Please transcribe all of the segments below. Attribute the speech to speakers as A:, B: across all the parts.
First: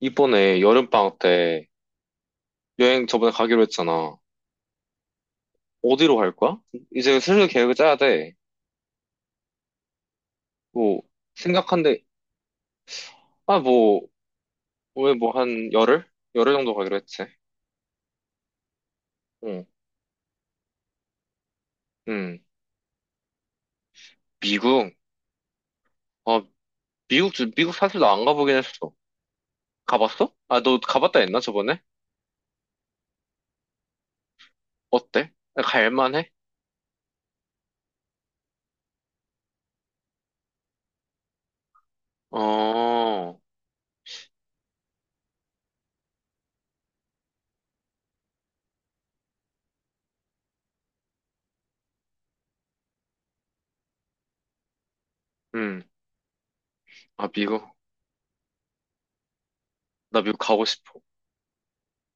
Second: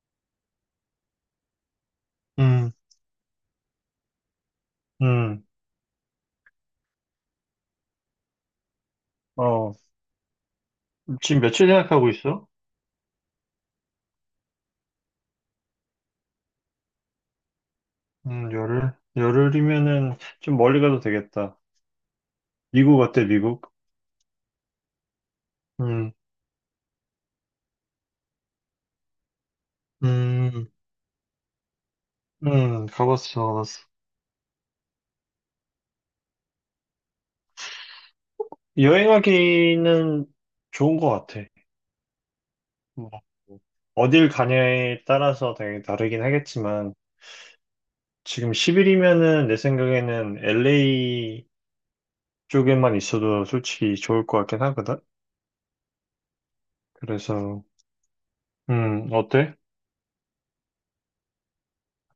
A: 이번에 여름방학 때
B: 음,
A: 여행 저번에 가기로 했잖아.
B: 음,
A: 어디로 갈 거야? 이제 슬슬 계획을 짜야 돼.
B: 어,
A: 뭐,
B: 지금 며칠
A: 생각한데,
B: 생각하고 있어?
A: 아, 뭐, 왜 뭐 한 열흘? 열흘 정도 가기로 했지.
B: 열흘?
A: 응,
B: 열흘이면은 좀 멀리 가도 되겠다.
A: 응.
B: 미국 어때, 미국?
A: 미국?
B: 음,
A: 아, 미국, 미국 사실 나 안 가보긴 했어. 가봤어? 아,
B: 음,
A: 너 가봤다 했나, 저번에?
B: 가봤어, 가봤어.
A: 어때? 갈만해?
B: 여행하기는 좋은 것 같아. 뭐,
A: 어,
B: 어딜 가냐에 따라서 되게 다르긴 하겠지만, 지금 10일이면은 내 생각에는 LA 쪽에만 있어도 솔직히 좋을 것 같긴 하거든?
A: 응. 아, 미국.
B: 그래서, 어때?
A: 나 미국 가고 싶어.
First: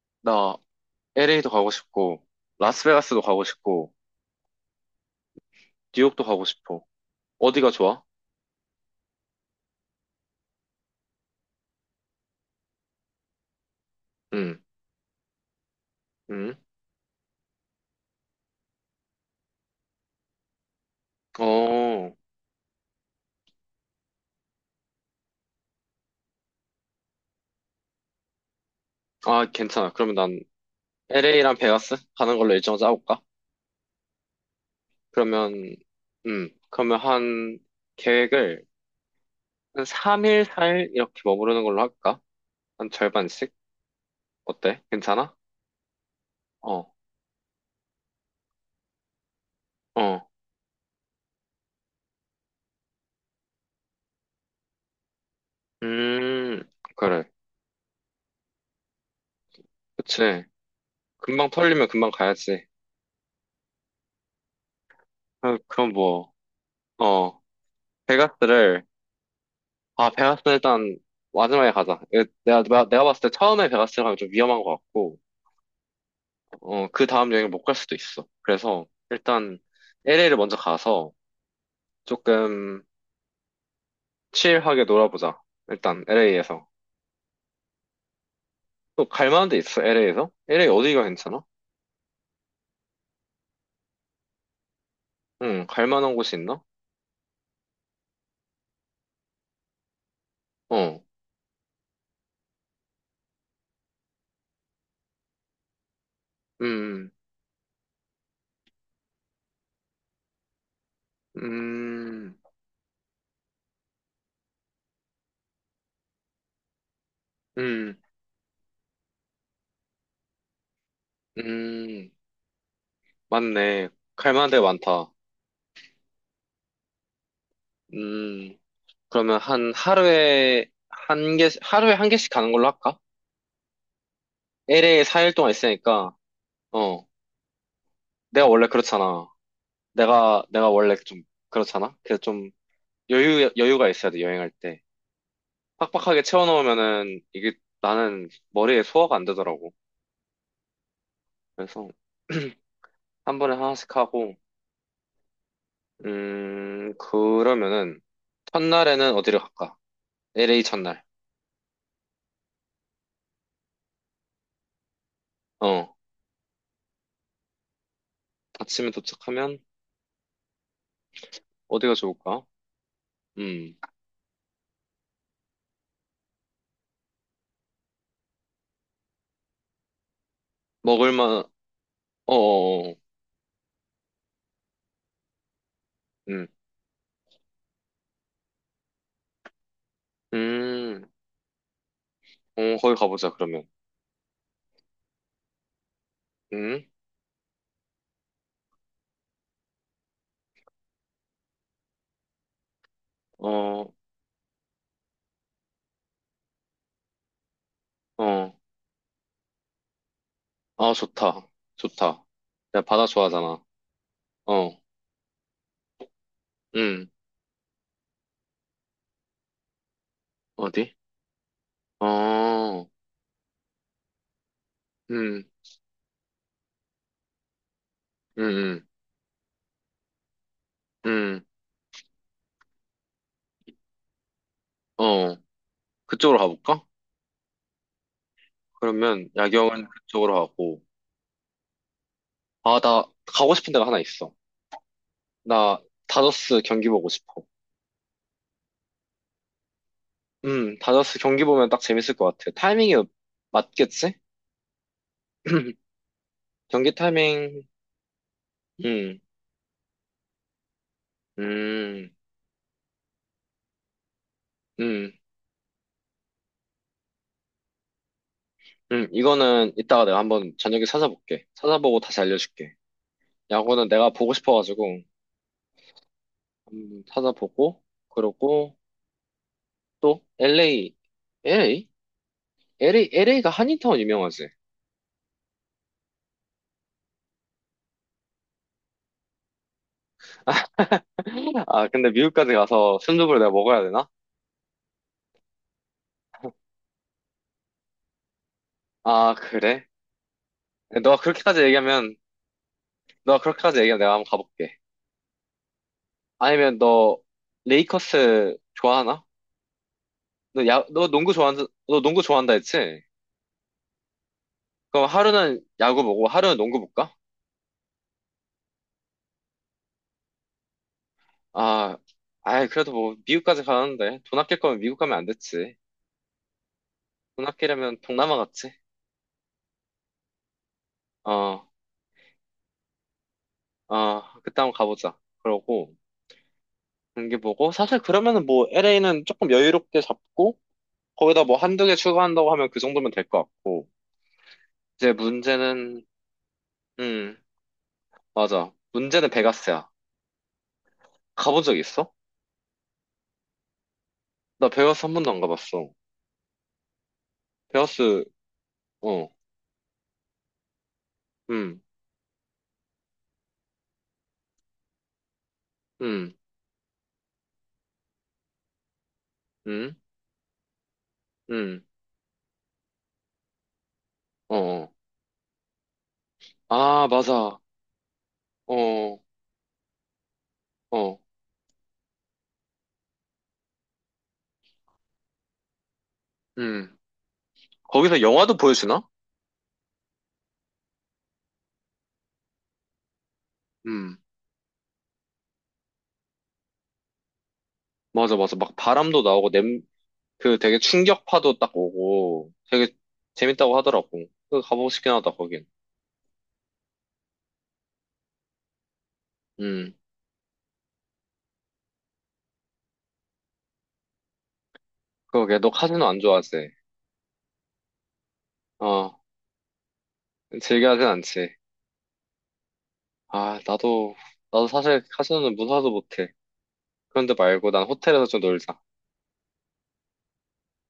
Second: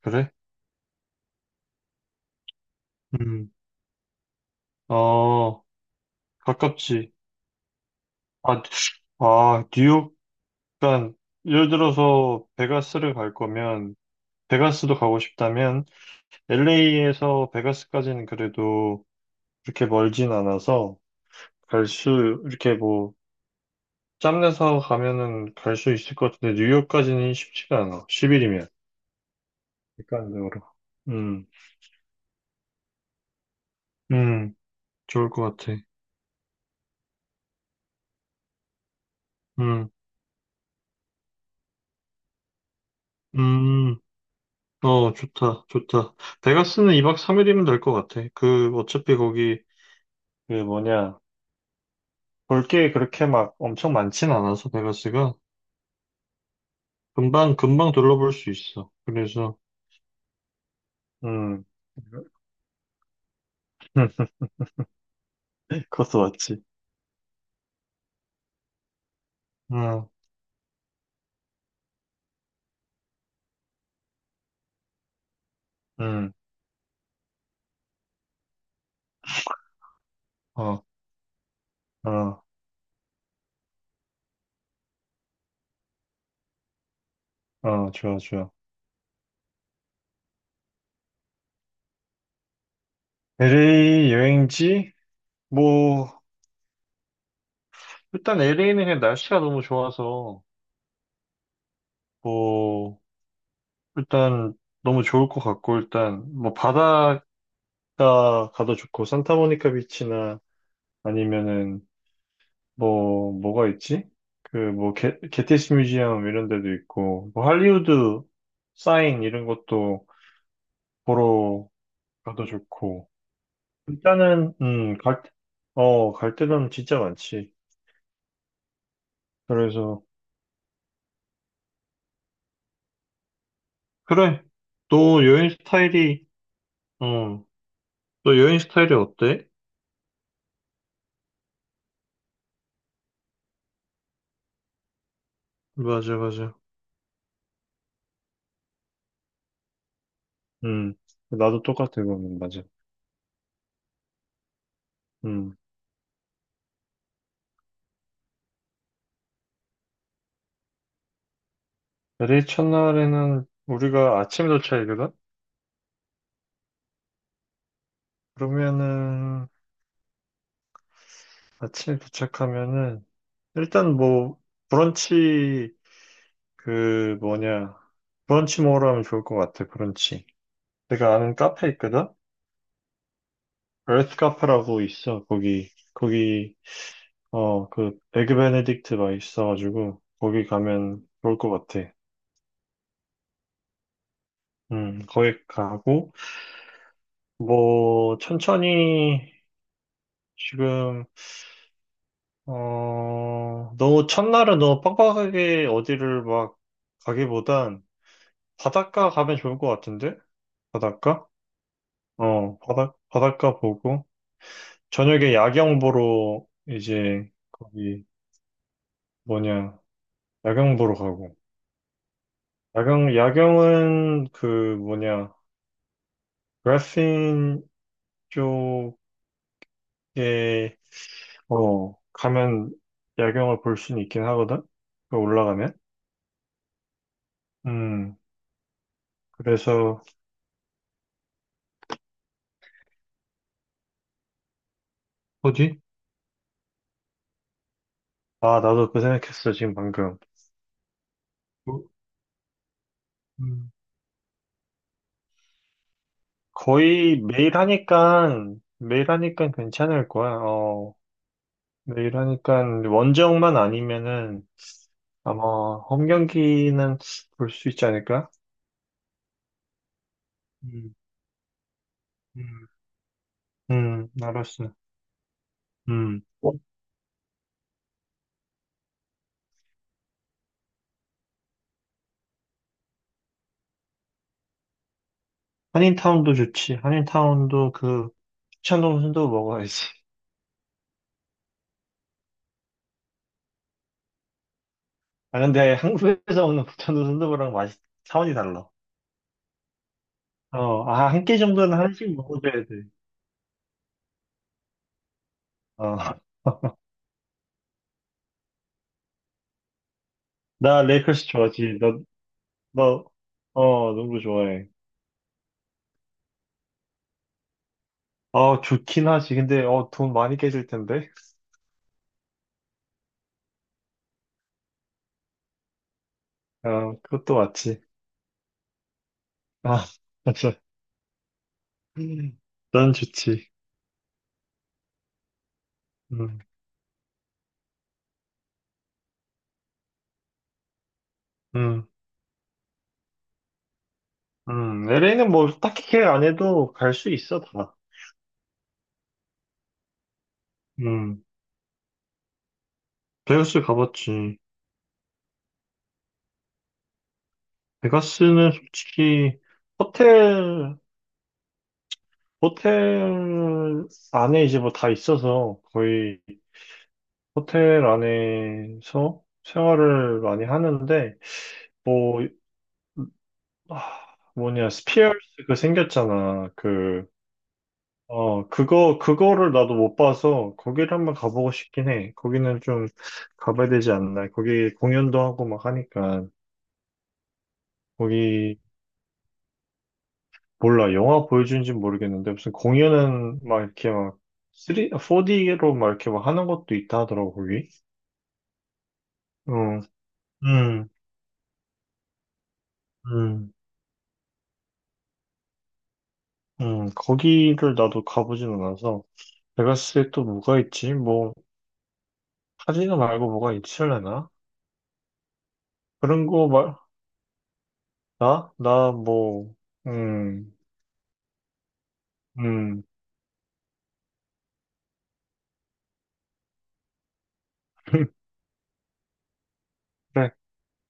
B: 그래?
A: 나 LA도 가고 싶고, 라스베가스도 가고
B: 음,
A: 싶고,
B: 어,
A: 뉴욕도 가고 싶어.
B: 가깝지.
A: 어디가 좋아?
B: 아, 아, 뉴욕, 그러니까 예를 들어서 베가스를 갈 거면
A: 응.
B: 베가스도 가고 싶다면
A: 응.
B: LA에서 베가스까지는 그래도 그렇게 멀진 않아서 갈
A: 어,
B: 수, 이렇게 뭐 짬내서 가면은 갈 수 있을 것 같은데 뉴욕까지는 쉽지가 않아. 10일이면.
A: 아, 괜찮아. 그러면 난
B: 객관적으로. 음,
A: LA랑 베가스 가는 걸로 일정 짜볼까?
B: 음, 좋을 것
A: 그러면,
B: 같아.
A: 그러면 한 계획을 한
B: 음,
A: 3일, 4일 이렇게 머무르는 걸로 할까? 한 절반씩?
B: 음,
A: 어때?
B: 어,
A: 괜찮아?
B: 좋다, 좋다.
A: 어,
B: 베가스는 2박 3일이면 될 것 같아. 그, 어차피 거기,
A: 어,
B: 그 뭐냐. 볼 게 그렇게 막 엄청 많진 않아서 베가스가
A: 음, 그래.
B: 금방 금방 둘러볼 수 있어. 그래서
A: 그치. 금방
B: 음,
A: 털리면 금방 가야지.
B: 음,
A: 아, 그럼
B: 그것도
A: 뭐,
B: 맞지.
A: 어, 베가스를,
B: 음,
A: 아, 베가스 일단 마지막에 가자. 내가 봤을 때 처음에 베가스 가면 좀 위험한 것 같고,
B: 음,
A: 어, 그 다음 여행을 못 갈 수도 있어. 그래서 일단 LA를 먼저
B: 어,
A: 가서
B: 어,
A: 조금 칠하게 놀아보자. 일단 LA에서.
B: 어, 좋아, 좋아.
A: 또 갈 만한 데 있어, LA에서? LA 어디가 괜찮아?
B: LA 여행지?
A: 응, 갈 만한
B: 뭐
A: 곳이 있나?
B: 일단 LA는 그냥 날씨가 너무 좋아서
A: 어,
B: 뭐 일단 너무 좋을 것 같고 일단 뭐
A: 음,
B: 바다가 가도 좋고 산타모니카 비치나 아니면은
A: 음,
B: 뭐, 뭐가 있지? 그, 뭐, 게, 게티스 뮤지엄 이런 데도 있고, 뭐,
A: 음,
B: 할리우드 사인 이런 것도 보러
A: 음,
B: 가도 좋고,
A: 맞네. 갈 만한
B: 일단은,
A: 데 많다.
B: 어, 갈 데는 진짜 많지.
A: 음, 그러면 한
B: 그래서,
A: 하루에 한 개, 하루에 한 개씩 가는 걸로 할까?
B: 그래.
A: LA에
B: 또
A: 4일 동안
B: 여행
A: 있으니까,
B: 스타일이,
A: 어,
B: 어, 또
A: 내가
B: 여행
A: 원래
B: 스타일이
A: 그렇잖아.
B: 어때?
A: 내가 원래 좀 그렇잖아? 그래서 좀 여유가 있어야 돼, 여행할 때.
B: 맞아,
A: 빡빡하게
B: 맞아.
A: 채워놓으면은 이게 나는 머리에 소화가 안 되더라고.
B: 음, 나도
A: 그래서
B: 똑같아, 그거는, 맞아.
A: 한 번에 하나씩 하고,
B: 음,
A: 그러면은 첫날에는 어디를 갈까? LA 첫날.
B: 대리 첫날에는 우리가 아침 도착이거든?
A: 어, 아침에
B: 그러면은,
A: 도착하면 어디가
B: 아침에
A: 좋을까?
B: 도착하면은
A: 음,
B: 일단 뭐 브런치 그 뭐냐 브런치 먹으러 하면 좋을 것 같아 브런치. 내가 아는
A: 먹을만,
B: 카페 있거든.
A: 어어어,
B: 에arth 카페라고 있어. 거기
A: 음,
B: 거기 어 그 에그 베네딕트 맛있어가지고 거기
A: 음,
B: 가면 좋을 것 같아.
A: 어, 거기 가보자, 그러면.
B: 거기 가고
A: 음,
B: 뭐 천천히 지금 어
A: 어,
B: 너무 첫날은 너무 빡빡하게 어디를 막 가기보단
A: 어,
B: 바닷가 가면 좋을 것 같은데.
A: 아,
B: 바닷가?
A: 좋다. 좋다.
B: 어,
A: 내가
B: 바다,
A: 바다
B: 바닷가
A: 좋아하잖아.
B: 보고,
A: 어,
B: 저녁에 야경 보러
A: 음,
B: 이제 거기 뭐냐, 야경 보러
A: 어디?
B: 가고.
A: 어,
B: 야경, 야경은 그 뭐냐,
A: 음,
B: 그라핀
A: 음, 음,
B: 쪽에,
A: 음,
B: 어, 가면 야경을 볼 수는 있긴 하거든? 그
A: 어,
B: 올라가면?
A: 그쪽으로 가볼까?
B: 음,
A: 그러면 야경은
B: 그래서,
A: 그쪽으로 가고. 아, 나 가고 싶은 데가 하나 있어. 나
B: 어디?
A: 다저스 경기 보고 싶어.
B: 아, 나도 그 생각했어, 지금 방금.
A: 다저스 경기 보면 딱
B: 뭐,
A: 재밌을 것 같아. 타이밍이
B: 음,
A: 맞겠지? 경기
B: 거의 매일
A: 타이밍,
B: 하니까, 매일
A: 음,
B: 하니까 괜찮을 거야, 어.
A: 음,
B: 내일 하니까 원정만 아니면은
A: 음,
B: 아마 홈 경기는 볼 수 있지 않을까?
A: 이거는 이따가 내가 한번 저녁에
B: 음,
A: 찾아볼게. 찾아보고 다시
B: 음,
A: 알려줄게. 야구는 내가 보고
B: 알았어.
A: 싶어가지고,
B: 어,
A: 한번 찾아보고, 그러고, 또 LA, LA? LA, LA가 한인타운 유명하지?
B: 한인타운도 좋지. 한인타운도 그 북창동 순두부 먹어야지.
A: 아, 근데 미국까지 가서 순두부를 내가 먹어야 되나?
B: 아 근데 한국에서 오는 북창동 순두부랑 맛이 차원이 달라.
A: 아, 그래?
B: 어, 아,
A: 너가
B: 한 끼
A: 그렇게까지
B: 정도는
A: 얘기하면,
B: 한식 먹어줘야 돼.
A: 너가 그렇게까지 얘기하면 내가 한번 가볼게.
B: 어,
A: 아니면 너 레이커스 좋아하나? 너
B: 나
A: 야,
B: 레이커스 좋아하지. 너,
A: 너 농구 좋아한다 했지?
B: 너, 어, 농구 좋아해.
A: 그럼 하루는 야구 보고 하루는 농구 볼까?
B: 어, 좋긴 하지. 근데, 어, 돈 많이 깨질 텐데.
A: 아, 아이, 그래도 뭐 미국까지 가는데 돈 아낄 거면 미국 가면 안 됐지.
B: 어, 그것도
A: 돈
B: 맞지.
A: 아끼려면 동남아 갔지?
B: 아, 맞아.
A: 어,
B: 난 좋지.
A: 어, 그때 한번 가보자. 그러고.
B: 음,
A: 경기 보고 사실 그러면은 뭐 LA는 조금 여유롭게 잡고 거기다 뭐 한두
B: 음,
A: 개 추가한다고 하면 그 정도면 될 것 같고 이제
B: LA는 뭐 딱히
A: 문제는
B: 계획 안 해도 갈 수 있어,
A: 음
B: 다.
A: 맞아 문제는 베가스야.
B: 음,
A: 가본 적 있어?
B: 베가스 가봤지.
A: 나 베가스 한 번도 안 가봤어. 베가스
B: 베가스는 솔직히 호텔, 호텔 안에 이제 뭐 다 있어서 거의 호텔 안에서 생활을
A: 어음음음음어아
B: 많이 하는데, 뭐, 아, 뭐냐, 스피어스 그 생겼잖아. 그
A: 맞아
B: 어, 그거,
A: 어어음
B: 그거를 나도 못 봐서 거기를 한번 가보고 싶긴 해. 거기는 좀 가봐야 되지 않나. 거기 공연도 하고 막 하니까.
A: 거기서 영화도
B: 거기,
A: 보여주나?
B: 몰라. 영화 보여주는지 는 모르겠는데 무슨 공연은 막 이렇게
A: 음
B: 막 3, 4D로 막 이렇게 막 하는 것도 있다 하더라고, 거기.
A: 맞아 맞아 막 바람도 나오고 냄
B: 응,
A: 그 되게
B: 응,
A: 충격파도 딱 오고 되게
B: 응,
A: 재밌다고 하더라고. 그 가보고 싶긴 하다 거긴.
B: 응. 거기를 나도 가보진 않아서.
A: 음,
B: 베가스에 또 뭐가 있지? 뭐, 카지노 말고 뭐가 있을려나?
A: 그러게, 너 카지노 안
B: 그런 거
A: 좋아하지?
B: 말, 나? 나
A: 어,
B: 뭐, 음,
A: 즐겨하진 않지.
B: 음.
A: 아, 나도, 사실 카지노는 무사도 못해. 그런데 말고 난 호텔에서 좀 놀자.
B: 그래.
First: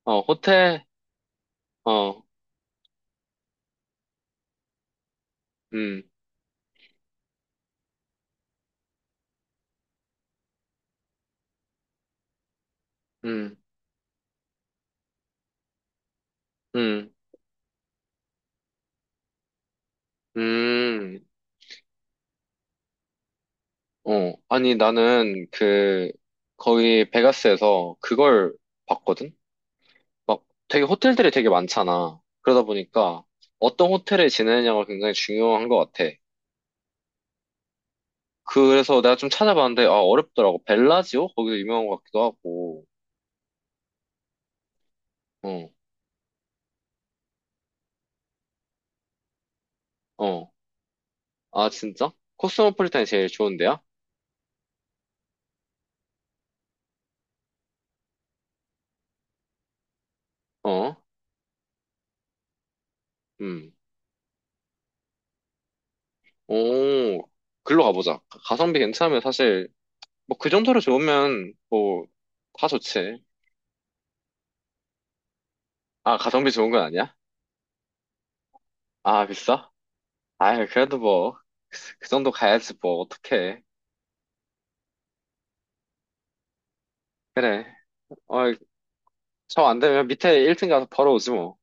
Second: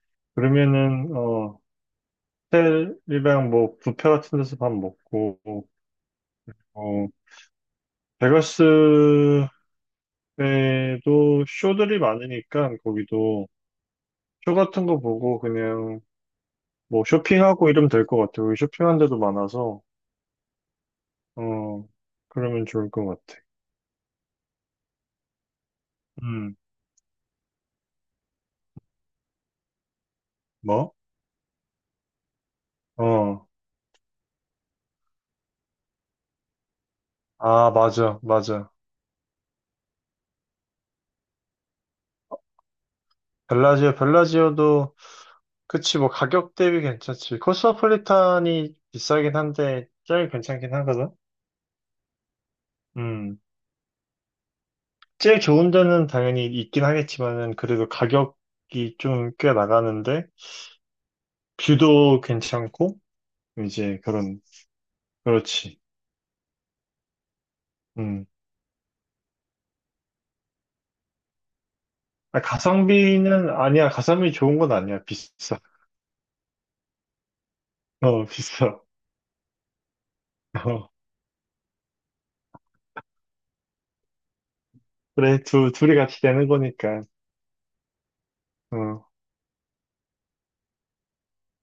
A: 어, 호텔,
B: 그러면은, 어,
A: 어,
B: 호텔이랑 뭐, 뷔페 같은 데서 밥 먹고,
A: 음,
B: 어, 베가스에도 쇼들이 많으니까, 거기도
A: 음,
B: 쇼 같은 거 보고 그냥 뭐
A: 음,
B: 쇼핑하고 이러면 될 것 같아. 거기 쇼핑한 데도 많아서,
A: 음,
B: 어, 그러면 좋을 것 같아.
A: 어. 아니, 나는 그,
B: 음,
A: 거기 베가스에서 그걸 봤거든? 막 되게
B: 뭐?
A: 호텔들이 되게 많잖아. 그러다 보니까
B: 어,
A: 어떤 호텔에 지내느냐가 굉장히 중요한 것 같아.
B: 아, 맞아, 맞아.
A: 그래서 내가 좀 찾아봤는데, 아, 어렵더라고. 벨라지오? 거기도 유명한 것 같기도 하고.
B: 벨라지오, 벨라지오도,
A: 어,
B: 그치, 뭐, 가격 대비 괜찮지. 코스모폴리탄이 비싸긴 한데, 제일
A: 어.
B: 괜찮긴 하거든?
A: 아, 진짜? 코스모폴리탄이 제일
B: 음.
A: 좋은데요?
B: 제일 좋은 데는 당연히 있긴 하겠지만은 그래도 가격이 좀 꽤 나가는데
A: 어,
B: 뷰도 괜찮고
A: 음.
B: 이제 그런 그렇지.
A: 오, 글로 가보자.
B: 음.
A: 가성비 괜찮으면 사실, 뭐, 그 정도로 좋으면, 뭐,
B: 아,
A: 다 좋지.
B: 가성비는 아니야. 가성비 좋은 건 아니야. 비싸.
A: 아, 가성비 좋은 건 아니야?
B: 어, 비싸.
A: 아, 비싸? 아,
B: 어.
A: 그래도 뭐, 그 정도 가야지, 뭐, 어떡해.
B: 그래 두 둘이 같이 내는 거니까.
A: 그래. 어,
B: 어.
A: 저 안 되면 밑에 1층 가서 벌어오지, 뭐.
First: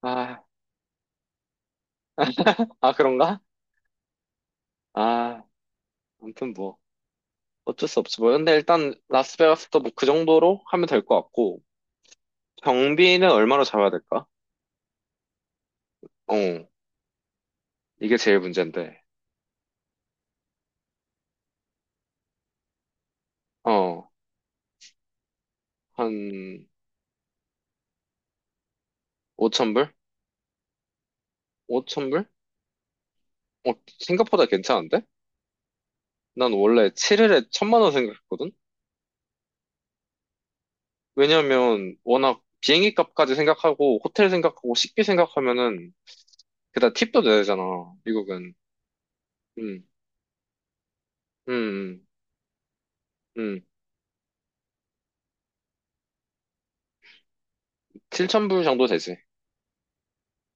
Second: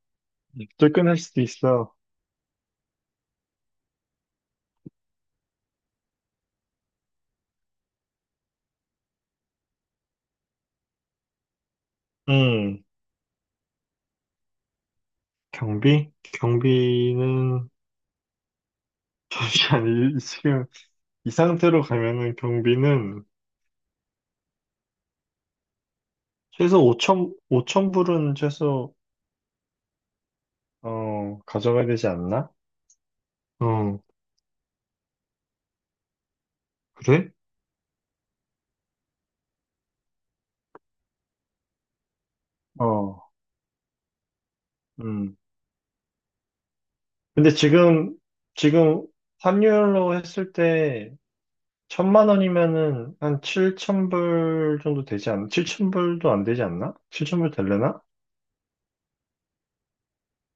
A: 아,
B: 쫓겨날 수도 있어.
A: 아, 그런가? 아, 아무튼 뭐, 어쩔 수 없지, 뭐. 근데 일단, 라스베가스도 뭐, 그 정도로 하면 될 것 같고,
B: 음.
A: 경비는 얼마로 잡아야 될까?
B: 경비?
A: 어,
B: 경비는
A: 이게 제일 문제인데.
B: 잠시만 이- 지금 이 상태로 가면은 경비는
A: 어, 한
B: 최소 5천, 5천 불은 최소
A: 5천불?
B: 어, 가져가야 되지
A: 5천불?
B: 않나?
A: 어,
B: 어,
A: 생각보다 괜찮은데? 난 원래
B: 그래?
A: 7일에 1,000만 원 생각했거든? 왜냐면 워낙 비행기
B: 어,
A: 값까지 생각하고 호텔 생각하고 식비
B: 음.
A: 생각하면은 게다가 팁도 내야
B: 근데
A: 되잖아,
B: 지금,
A: 미국은.
B: 지금
A: 음,
B: 환율로 했을 때,
A: 음,
B: 천만 원이면은 한
A: 음.
B: 7천 불 정도 되지 않나? 7천 불도 안 되지 않나? 7천 불 될려나?
A: 7천 불 정도 되지.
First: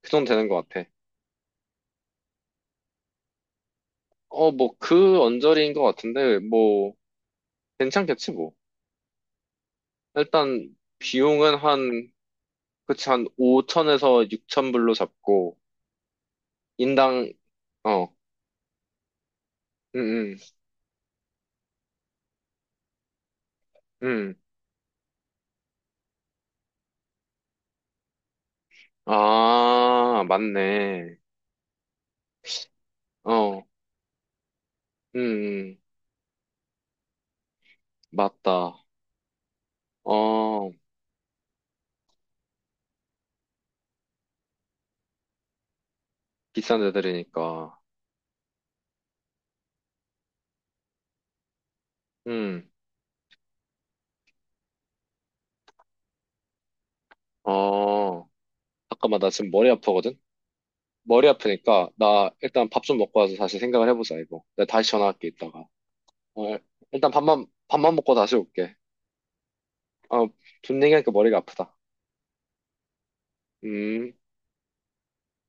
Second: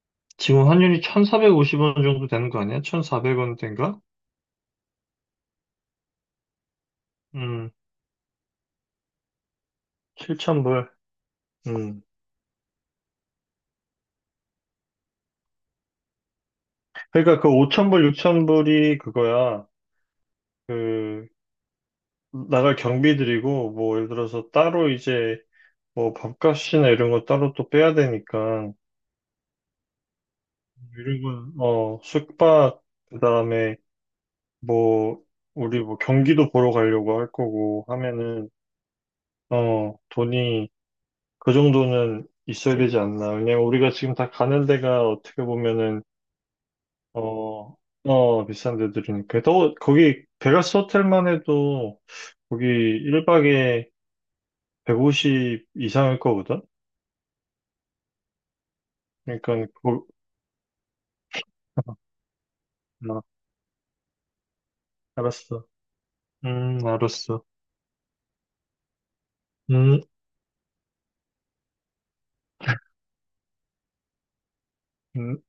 A: 그 정도 되는 것
B: 지금
A: 같아.
B: 환율이 1,450원 정도 되는 거 아니야? 1,400원 된가?
A: 어, 뭐 그 언저리인 것 같은데 뭐
B: 음,
A: 괜찮겠지 뭐.
B: 7천
A: 일단
B: 불.
A: 비용은
B: 음.
A: 한 그치 한 5천에서 6천불로 잡고 인당,
B: 그러니까 그 5천 불,
A: 어,
B: 6천 불이 그거야.
A: 음, 음,
B: 그, 나갈 경비들이고, 뭐, 예를
A: 음.
B: 들어서 따로 이제, 뭐 밥값이나 이런 거 따로 또 빼야 되니까
A: 아, 맞네.
B: 이런 건 어 숙박
A: 어,
B: 그다음에 뭐
A: 음.
B: 우리 뭐 경기도 보러 가려고 할 거고 하면은
A: 맞다.
B: 어 돈이
A: 어,
B: 그 정도는 있어야 되지 않나. 왜냐면 우리가 지금 다 가는 데가 어떻게 보면은
A: 비싼
B: 어
A: 데들이니까.
B: 어 비싼 데들이니까 또 거기 베가스 호텔만 해도 거기
A: 음,
B: 1박에 150 이상일 거거든.
A: 어. 잠깐만, 나 지금
B: 그러니까
A: 머리
B: 거,
A: 아프거든? 머리 아프니까, 나 일단 밥 좀
B: 아,
A: 먹고 와서 다시 생각을 해보자, 이거. 내가 다시 전화할게,
B: 알았어
A: 이따가. 어, 일단
B: 알았어
A: 밥만, 먹고 다시 올게.
B: 음
A: 어, 돈 얘기하니까 머리가 아프다. 음.
B: 음.